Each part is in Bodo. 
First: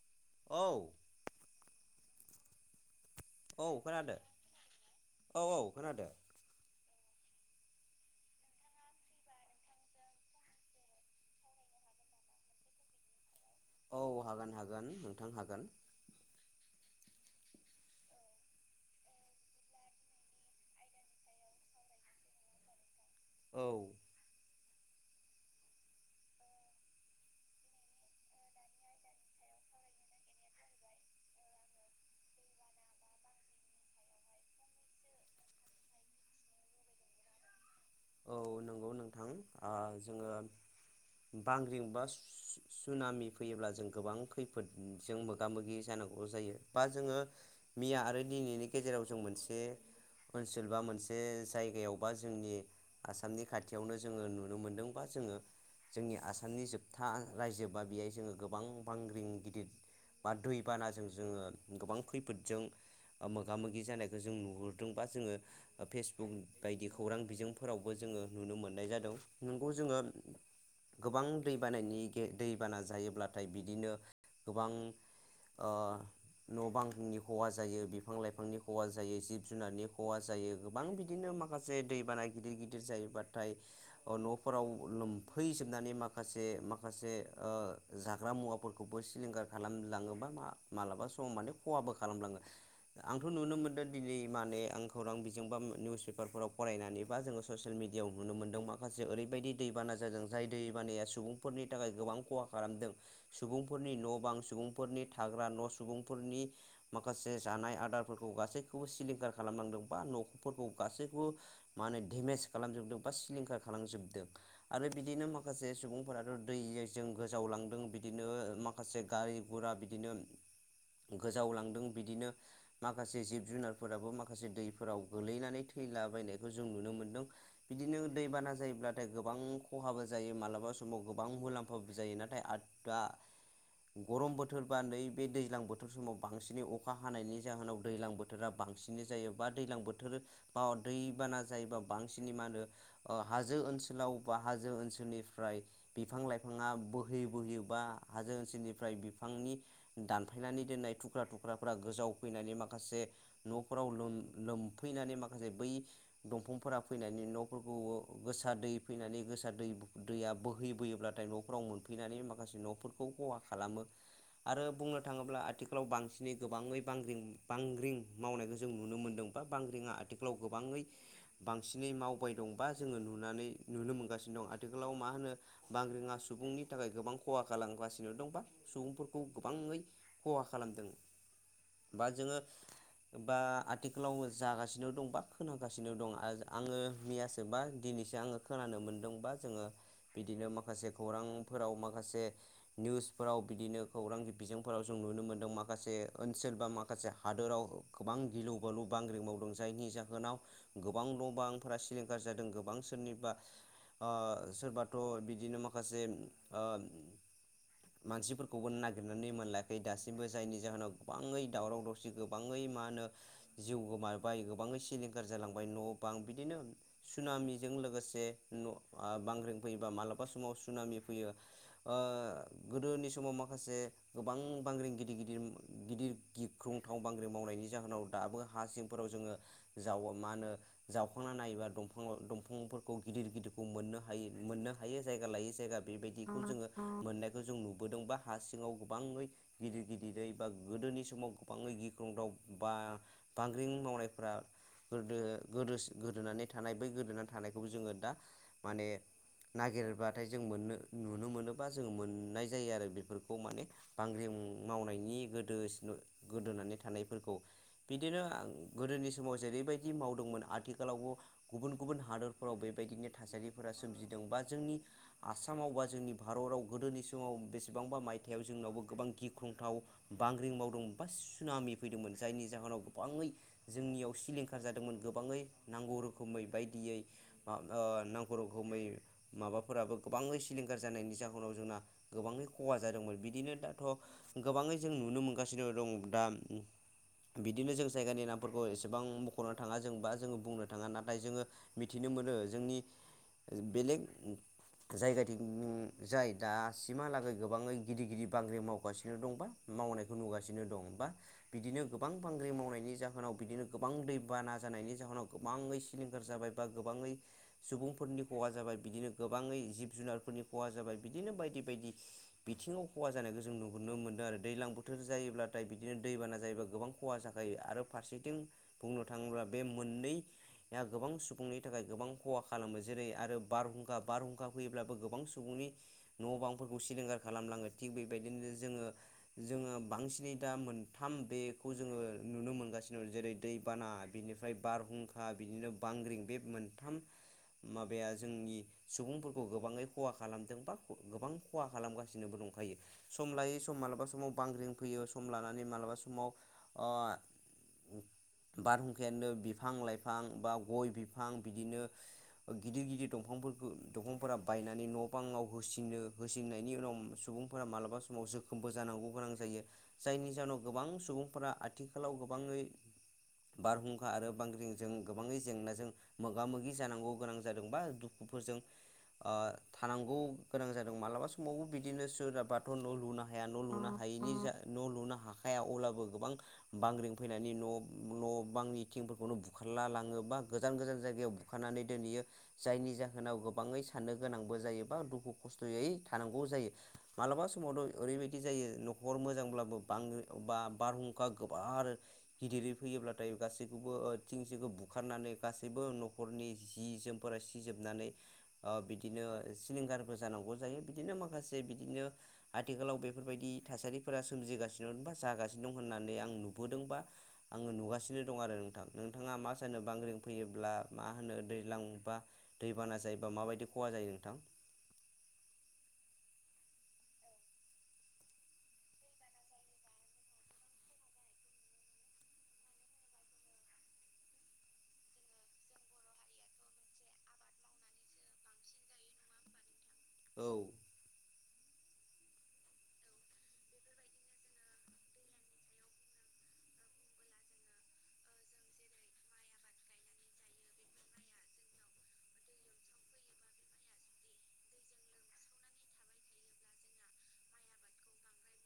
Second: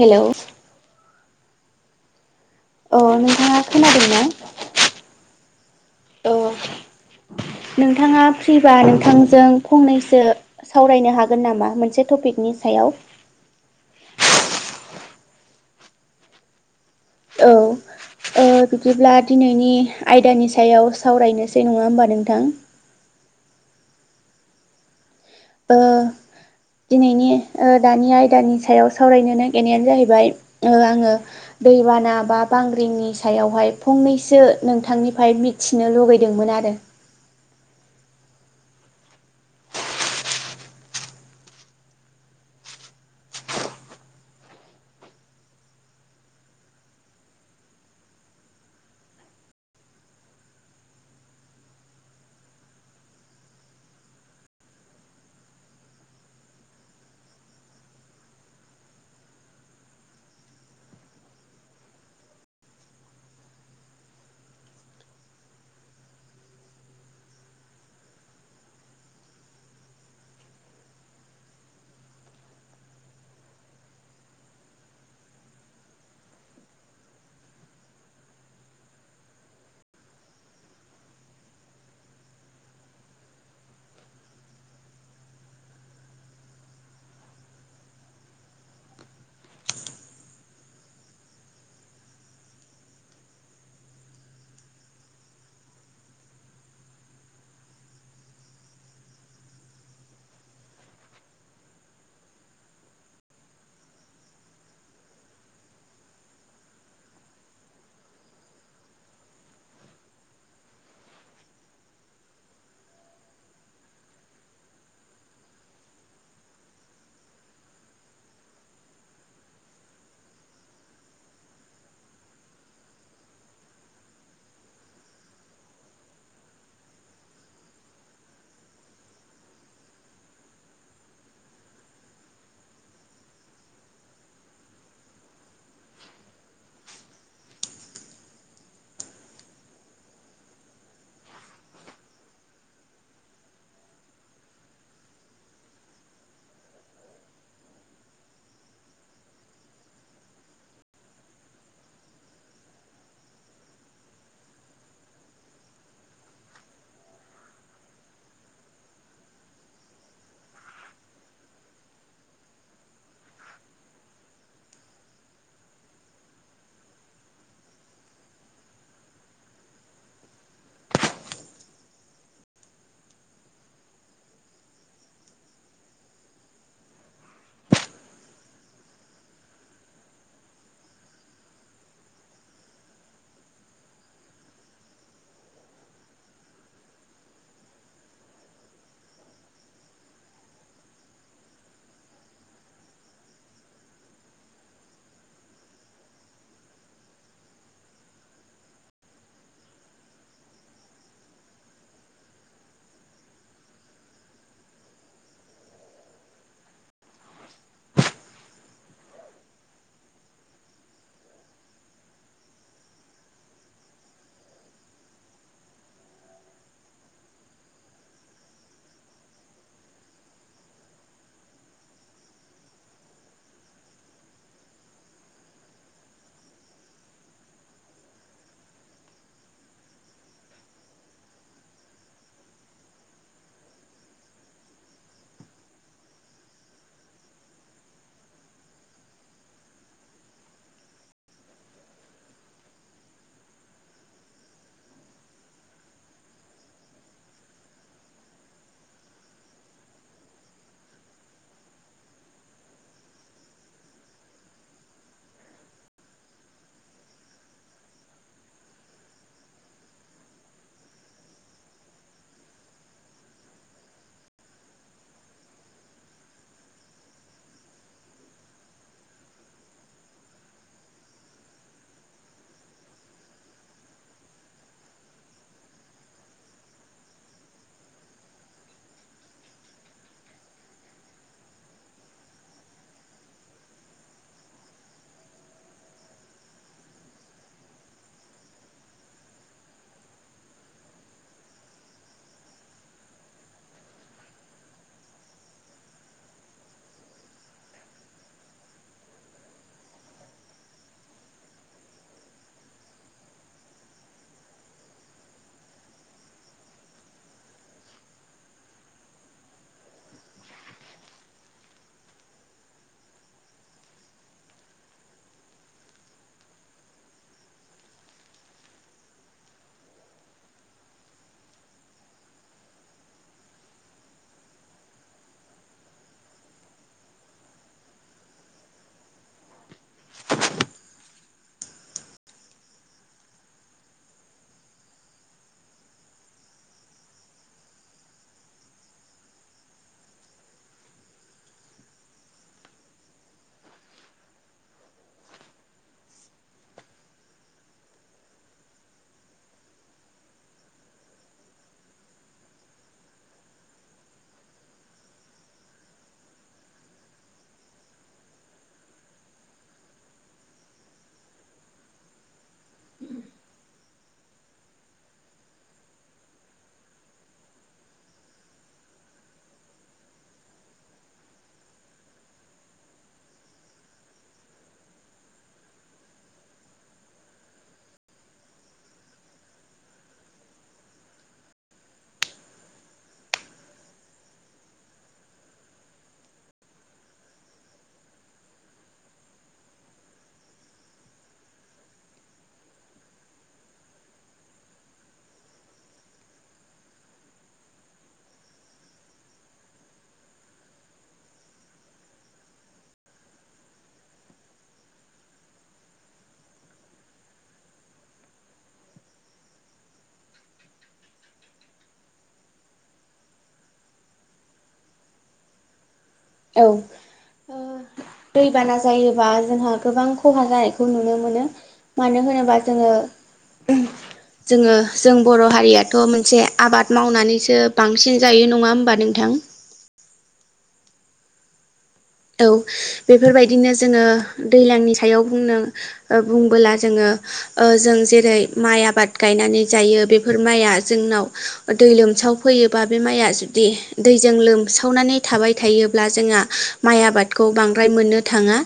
हेल' औ नोंथाङा औ खोनादो‌ खोनादोंना? औ औ खोनादो। औ नोंथाङा फ्रिबा नोंथांजों फंनैसो सावरायनो हागोन नामा मोनसे टपिकनि सायाव? औ हागोन हागोन नोंथां हागोन। औ। ओ बिदिब्ला दिनैनि आयदानि सायाव सावरायनोसै नङा होमबा नोंथां? औ। ओ दिनैनि ओ दानि आयदानि सायाव सावरायनो नागिरनायानो जाहैबाय ओ आङो दैबाना बा बांग्रिंनि सायावहाय फंनैसो नोंथांनिफ्राय मिथिनो लुगैदोंमोन आ रो। औ [inaudible] नंगौ नोंथां। ओ जोङो बांग्रिं बा सुनामि फैयोब्ला जों गोबां खैफोदजों मोगा मोगि जा नांगौ जायो बा जोङो मैया आरो दिनैनि गेजेराव जों मोनसे ओनसोल बा मोनसे जायगायावबा जोंनि आसामनि खाथियावनो जोङो नुनो मोनदोंबा जोङो। जोंनि आसामनि जोबथा रायजो बा बेहाय जोङो गोबां बांग्रिं गिदिर बा दैबानाजों जोङो गोबां खैफोदजों। मोगा मोगि जानायखौ जों नुहुरदोंबा जोङो फेसबुक बायदि खौरां बिजों फोरावबो जोङो नुनो मोननाय जादों नंगौ जोङो गोबां दैबानायानि दैबाना जायोब्लाथाय बिदिनो गोबां ओ न' बांनि खहा जायो बिफां लाइफांनि खहा जायो जिब जुनारनि खहा जायो गोबां बिदिनो माखासे दै बानाय गिदिर गिदिर जायोबाथाय न'फोराव लोमफैजोबनानै माखासे माखासे ओ जाग्रा मुवाफोरखौबो सिलिंखार खालामलाङोबा मालाबा सम माने खहाबो खालामलाङो। आंथ' नुनो मोनदों दिनै माने आं खौरां बिजोंबा निउस पेपारफोराव फरायनानै। जोङो ससियेल मिडियाआव नुनो मोनदों माखासे ओरैबायदि दैबाना जादों जाय दैबानाया सुबुंफोरनि थाखाय गोबां खहा खालामदों सुबुंफोरनि न' बां सुबुंफोरनि थाग्रा न' सुबुंफोरनि माखासे माखासे जानाय आदारफोरखौ गासैखौबो सिलिंखार खालामनांदों बा न'खरफोरखौ गासैखौबो माने डेमेज खालामजोबदों बा सिलिंखार खालामजोबदों आरो बिदिनो माखासे सुबुंफोराथ' दै जों गोजावलांदों बिदिनो माखासे गारि गुरा बिदिनो गोजावलांदों बिदिनो माखासे जिब जुनारफोराबो माखासे दैफोराव गोलैनानै थै थैलाबायदों। जों नुनो मोनदों बिदिनो दैबाना जायोब्लाथाय गोबां खहाबो जायो मालाबा समाव गोबां मुलाम्फाबो जायो नाथाय आ दा गरम बोथोरबा नैबे दैज्लां बोथोर समाव बांसिनै अखा हानायनि जाहोनाव दैज्लां बोथोरा बांसिन बांसिनै जायो बा दैज्लां बोथोर बा दै बाना जायोबा बांसिन मा होनो ओ हाजो ओनोलाव बा हाजो ओननिफ्राय बिफां बिफां-लाइफाङा बोहैयो बोहैयोबा हाजो ओनसोलनिफ्राय बिफांनि दानफायनानै दोननाय थु थुख्राफ्रा गोजाव फैनानै माखासे न'फोराव लोमफैनानै माखासे बै दंफांफोरा फैनानै न'फोरखौ गोसा दै फैनानै गोसा दै दैया बोहैबोयोब्ला न'फ्राव मोनफैनानै माखासे न'फोरखौ खहा खालामो। आरो बुंनो थाङोब्ला आथिखालाव बांसिनै गोबाङै बांग्रिं बांग्रिं मावनायखौ जों नुनो मोन्दोंमोन। बांग्रिंङा आथिखालाव गोबाङै [inaudible] बांसिनै मावबाय बा जोङो नुनानै नुनो मोनगासिनो दं आथिखालाव मा होनो बांग्रिंङा सुबुं सुबुंनि थाखाय गोबां खहा खालामगासिनो दं बा सुबुंफोरखौ गोबाङै खहा खालामदों। बा जोङो बा आथिखालाव जागासिनो दं बा खोनाग जागासिनो दं आरो आङो मैयासोबा दिनैसो आङो खोनानो मोनदोंबा जोङो। बिदिनो माखासे खौरांफोराव माखासे निउसफोराव बिदिनो खौरां बिजोंफोराव जों नुनो मोनदों माखासे ओनसोल बा माखासे हादोराव गोबां गिलु बालु बांग्रि मावदों जायनि जाहोनाव गोबां न' बां फोरा सिलिंखार जादों गोबां सोरनिबा ओ सोरबाथ' बिदिनो माखासे ओ मानसिफोरखौबो नागिरनानै मोनलायाखै दासिमबो जायनि जाहोनाव गोबाङै दावराव दावसि गोबाङै मा होनो जिउ गोमाबाय गोबां सिलिं खार जांबाय न' बां बिदिनो सुनामिजों लोगोसे न ओ बांग्रं फैयोबा मालाबा बबेबा समाव सि फैयो ओ गोदोनि समाव माखासे गोबां बांग्रं गिद गिदिर गिदिर गिख्रुंथाव बांग्रि मावनायनि जाहोनाव दाबो हासिमफोराव जोङो जावो मा होनो जावखांना नायोबा दंफांफोरखौ गिदिर गिदिरखौ मोननो हायो मोननो। दायो जागा लायै जायगा बेबायदिखौ जोङो मोननायखौ जों नुबोदों बा हा सिङाव गोबाङै गिदिर गिदिर गिदिरै बा गोदोनि समाव गोबाङै गिख्रंदाव बा बांग्रिं मावनायफोरा गोदो गोदो गोदोनानै थानाय बै गोदोनानै थानायखौबो जोङो दा माने नागिरबाथाय जों मोननो नुनो मोनोबा जों मोननाय जायो आरो बेफोरखौ माने बांग्रि मावनायनि गोदो गोदोनानै थानायफोरखौ बिदिनो गोदोनि स माव जेरैबायदि मावदोंमोन आथिखालावबो गुबुन गुबुन हादरफोराव बेबायदिनो थासारिफोरा सोमजिदों बा जोंनि आसामाव बा जोंनि भारताव गोदोनि समाव बेसेबांबा मायथाइयाव जोंनावबो गोबां गिख्रंथाव बांग्रिं मावदों बा सुनाामि फैदोंमोन जायनि जाहोनाव गोबाङै जोंनियाव सिलिंखार जादोंमोन गोबाङै नांगौ रोखोमै बायदियै माबा नांगौ रोखोमै माबाफोराबो गोबाङै सिलिंखार जानायनि जाहोनाव जोंना गोबाङै खहा जादोंमोन बिदिनो दाथ' गोबाङै जों नुनो मोनगासिनो दं दा बिदिनो जों जायगानि नामफोरखौ बेसेबां मख'नो थाङा जों बा जोङो बुंनो थाङा नाथाय जोङो मिथिनो मोनो जोंनि बेलेग जायगाथिं जाय दासिमहालागै गोबाङै गिदिर गिदिर बांग्रि मावगासिनो दंबा मावनायखौ नुगासिनो दं बा बिदिनो गोबां बांग्रि मावनायनि जाहोनाव बिदिनो गोबां दैबाना जानायनि जाहोनाव गोबाङै सिलिंखार जाबाय बा गोबाङै सुबुंफोरनि खहा जाबाय। बिदिनो गोबाङै जिब जुनारफोरनि खहा जाबाय बिदिनो बायदि बायदि बिथिङाव खहा जानायखौ जों नु नो मोनदों आरो दैज्लां बोथोर जायोब्लाथाय बिदिनो दैबाना जायोबा गोबां खहा जाखायो आरो फारसेथिं बुंनो थाङोब्ला बे मोननैआ गोबां सुबुंनि थाखाय गोबां खहा खालामो जेरै आरो बारहुंखा बारहुंखा फैयोब्लाबो गोबां सुबुंनि न' बांफोरखौ सिलिंखारार खालामलाङो थिग बेबायदिनो जोङो जोङो बांसिनै दा मोनथाम बेखौ जोङो नुनो मोनगासिनो जेरै दैबाना बिनिफ्राय बारहुंखा बिदिनो बांग्रिं बे मोनथाम माबाया जोंनि सुबुंफोरखौ गोबाङै खहा खालामदों बा गोबां खहा खालामगासिनोबो दं खायो सम लायै सम मालाबा समाव बांग्रिं फैयो सम लानानै मालाबा समाव [inaudible] बारहुंखायानो बिफां लाइफां बा गय बिफां बिदिनो गिदिर गिदिर दंफां फोरखौ दंफांफोरा बायनानै न' बाङाव होसिनो होसिननायनि उनाव सुबुंफोरा मालाबा समाव जोखोमबो जानांगौ गोनां जायो जायनि जाहोनाव गोबां सुबुंफोरा आथिखालाव गोबाङै बारहुंखा आरो बांग्रिंजों गोबाङै जेंनाजों मोगा मोगि जानांगौ गोनां जादोंबा दु फोरजों ओ थानांगौ गोनां जादों मालाबा समावबो बिदिनो सोरहाबाथ' न' लुनो हाया न' लुनो हा यिनि जा न' लुनो हाखाया अब्लाबो गोबां बांग्रिं फैनानै न' [inaudible] न' बांनि थिंफोरखौनो बुखारला लाङो बा गोजान गोजान जायगायाव बुखारनानै दोनहैयो जायनि जाहोनाव गोबाङै साननो गोनांबो जायोबा दुखु खस्थ'यै थानांगौ जायो मालाबा समावथ' ओरैबायदि जा यो न'खर मोजांब्लाबो बांग्रि बा बारहुंखा गोबार गिदिरै फैयोब्लाथाय गासैखौबो ओ थिं सिंखौ बुखारनानै गासैबो न'खरनि जि जोमफोरा सिजोब नानै ओ बिदिनो सिलिंखारबो जानांगौ जायो बिदिनो माखासे बिदिनो आथि खालाव बेफोरबायदि थासारिफोरा सोमजिगासिनो बा जागासिनो दं होननानै आं नुबोदों बा आंङो नुगासिनो दं आरो नोंथां नोंथांङा मा सानो बांग्रिं फैयोब्ला मा होनो दैज्लां बा दैबाना जायोबा माबायदि खहा जायो नोंथां? औ ओ दैबाना जायोबा जोंहा गोबां खहा जानायखौ नुनो मोनो। मानो होनोबा जोंङो जोङो जों बर' हारियाथ' मोनसे आबाद मावनानैसो बांसिन जायो नंङा होमबा नोंथां? [unintelligible] औ। औ बेफोरबायदिनो जोङो दैज्लांनि सायाव बुंनो बुंबोला जोङो जों जेरै माइ आबाद गायनानै जायो बेफोर माइआ जोंनाव दै लोम सावफैयोबा बे माइआ जुदि दैजों लोमसावनानै थाबाय थायोब्ला जोंहा माइ आबादखौ बांद्राय मोननो थांङा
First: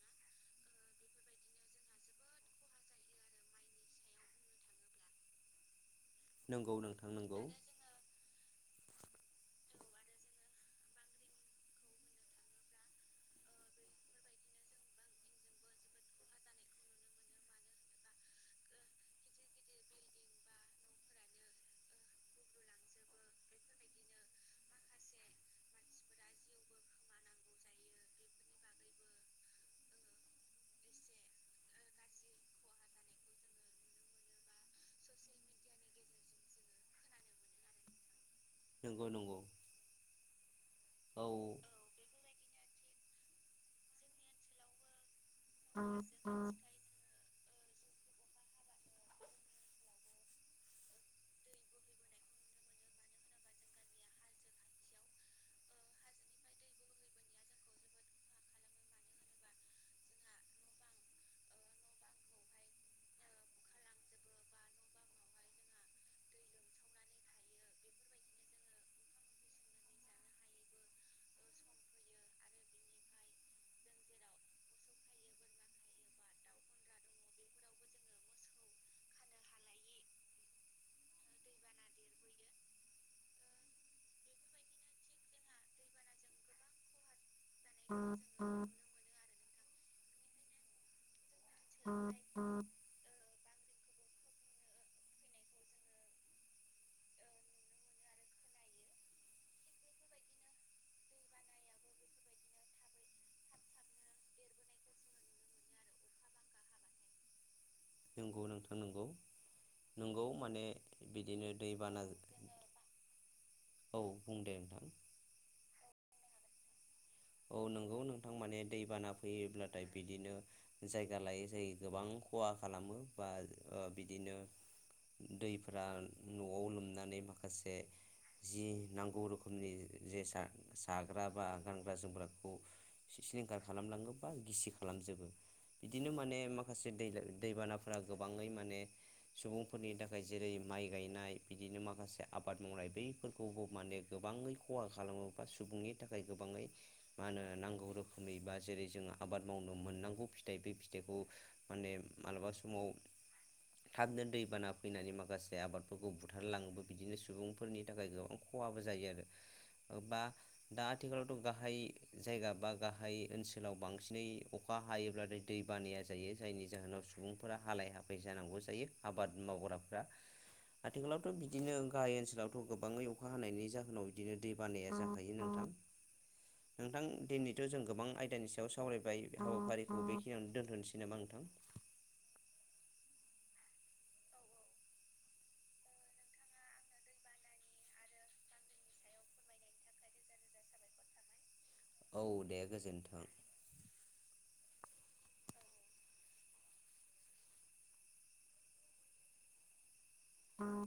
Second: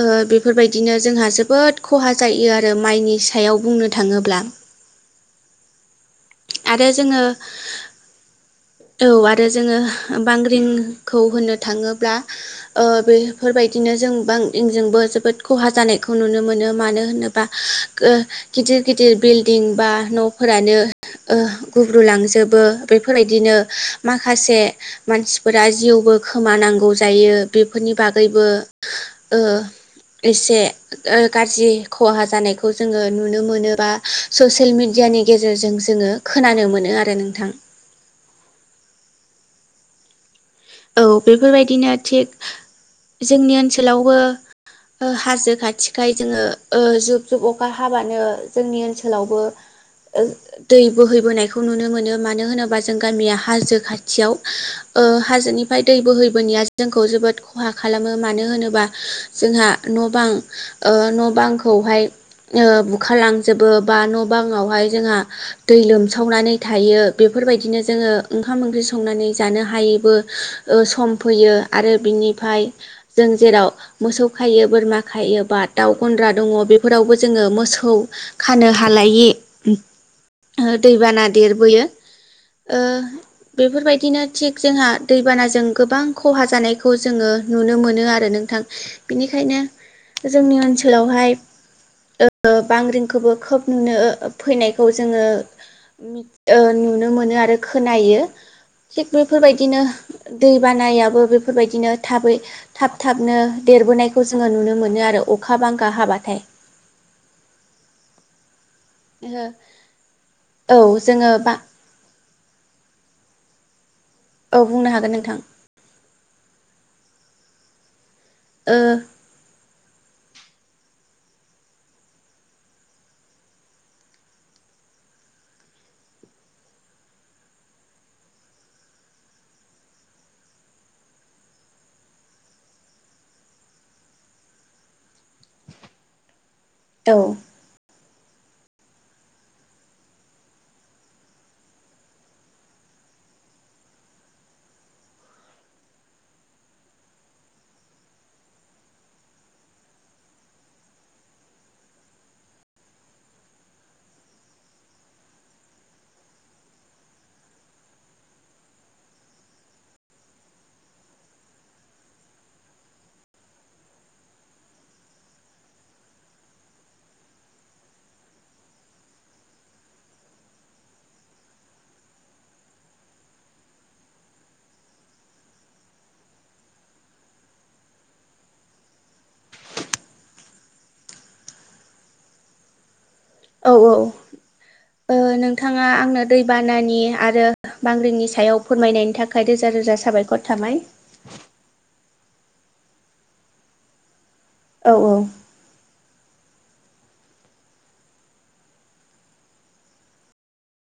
ओ बेफोरबायदिनो जोंहा जोबोद खहा जायो आ रो माइनि सायाव बुंनो थांङोब्ला। नंगौ आरो नोंथां जोंङो नंगौ औ आरो जोंङो बांग्रिंखौ होननो थांङोब्ला ओ बैफोरबाय दिनो जों बांग्रिंजोंबो जोबोद खहा जानायखौ नुनो मोनो मानो होनोबा ओ गिद गिदिर गिदिर बिल्डिं बा न'फोरानो ओ गुब्रुलांजोबो बेफोरबायदिनो माखासे मानसिफोरा जिउ खौबो खोमानांगौ जायो बेफोरनि बागैबो ओ एसे ओ गाज्रि खहा जानायखौ जोंङो नुनोमोनोबा सचेल मिडिया नि गेजेरजों जोंङो खोनानो मोनो आरो नोंथां। नंगौ नंगौ। औ बेफोरबायदिनो थिग जोंनि ओनसोलावबो ओ हाजो खाथिखाय जोंङो ओ जुब जुब अखा हाबानो जोंनि ओनसोलावबो ओ दै बोहैबोनायखौ नुनो मोनो मानो होनोबा जों गामिया हाजो खाथियाव ओ हाजोनिफ्राय दै बोहै बोनाया जोंखौ जोबोद खहा खालामो मानो होनोबा जोंहा न' बां ओ न' बांखौहाय ओ बुखार लांजोबो बा न' बांङावहाय जोंहा दै लोमसावनानै थायो बेफो बेफोरबायदिनो जोंङो ओंखाम ओंख्रि संनानै जानो हायैबो ओ सम फैयो आरो बिनिफ्राय जों जेराव मोसौ खायो बोरमा खायो योबा दाउ गन्द्रा दंङ बेफोरावबो जोंङो मोसौ खानो हालायि ओ दैबाना देरबोयो ओ बेफोरबायदिनो थिग जोंहा दैबानाजों गोबां खहा जानायखौ जोंङो नुनो मोनो आरो नोंथां बेनिखायनो जोंनि ओनसोलावहाय ओ बांग्रिंखौबो खोब नुनो फैनायखौ जोंङो मिथ ओ नुनो मोनो आरो खोनायो थिग बेफोरबायदिनो दै बानायाबो बेफोरबायदिनो थाबै थाब थाबनो देरबोनायखौ जोंङो नुनो मोनो आरो अखा बांखा हाबाथाय। नोंगौ नोंथां। नोंगौ नोंगौ माने औ जोङो बिदिनो बा दैबाना औ बुं दे औ नोंथां बुंनो हागोन नोंथां औ नंगौ नोंथां माने ओ दैबाना फैयोब्ला थाय बिदिनो जायगा लायै जाय गोबां खहा खालामो बा ओ बिदिनो दैफोरा नआव लोमनानै माखासे जि नांगौ रोखोमनि जेसा जाग्राबा गान ग्रा जोमग्राखौ सिलिंखार खालामलांङो बा गिसि खालामजोबो बिदिनो माने मा खासे दै दैबानाफोरा गोबांङै माने सुबुंफोरनि थाखाय जेरै माइ गायनाय बिदिनो माखासे आबाद मावनाय बैफोरखौबो माने गोब बांङै खहा खालामोबा सुबुंनि थाखाय गोबांङै मा होनो नांगौ रोखोमै बा जेरै जोंङो आबाद मावनो मोननांगौ फिथाइ बे फिथाइखौ माने मालाबा समाव थाबनो दैबाना फैनानै माखासे आबादफोरखौ बुथारलांङोबो बिदिनो सुबुंफोरनि थाखाय गोबां ख खहाबो जायो आरो ओ बा दा आथिखालावथ गाहाय जायगा बा गाहाय ओनसोलाव बांसिनै अखा हायोब्लानो दै बानाया जायो जायनि जाहोनाव सुबुंफोरा हालाय हाफाय जानांगौ जायो आबाद मावग्राफ्रा आथिखालावथ बिदिनो गाहाय ओनसोलावथ गोबांङै अखा हानायनि जाहोनाव बिदिनो दै बानाया जाखायो नोंथां [inaudible] नोंथां दिनैथ जों गोबां आयदानि सायाव सावरायबाय बे हाबाफारिखौ बेखिनियावनो दोनथनोसै नामा नोंथां [inaudible] औ औ ओ नोंथांङा आंनो दैबानानि आरो बांग्रिंनि सायाव फोरमायनायनि थाखाय रोजा रोजा साबायखर थाबाय औ दे गोजोन्थों औ औ [inaudible]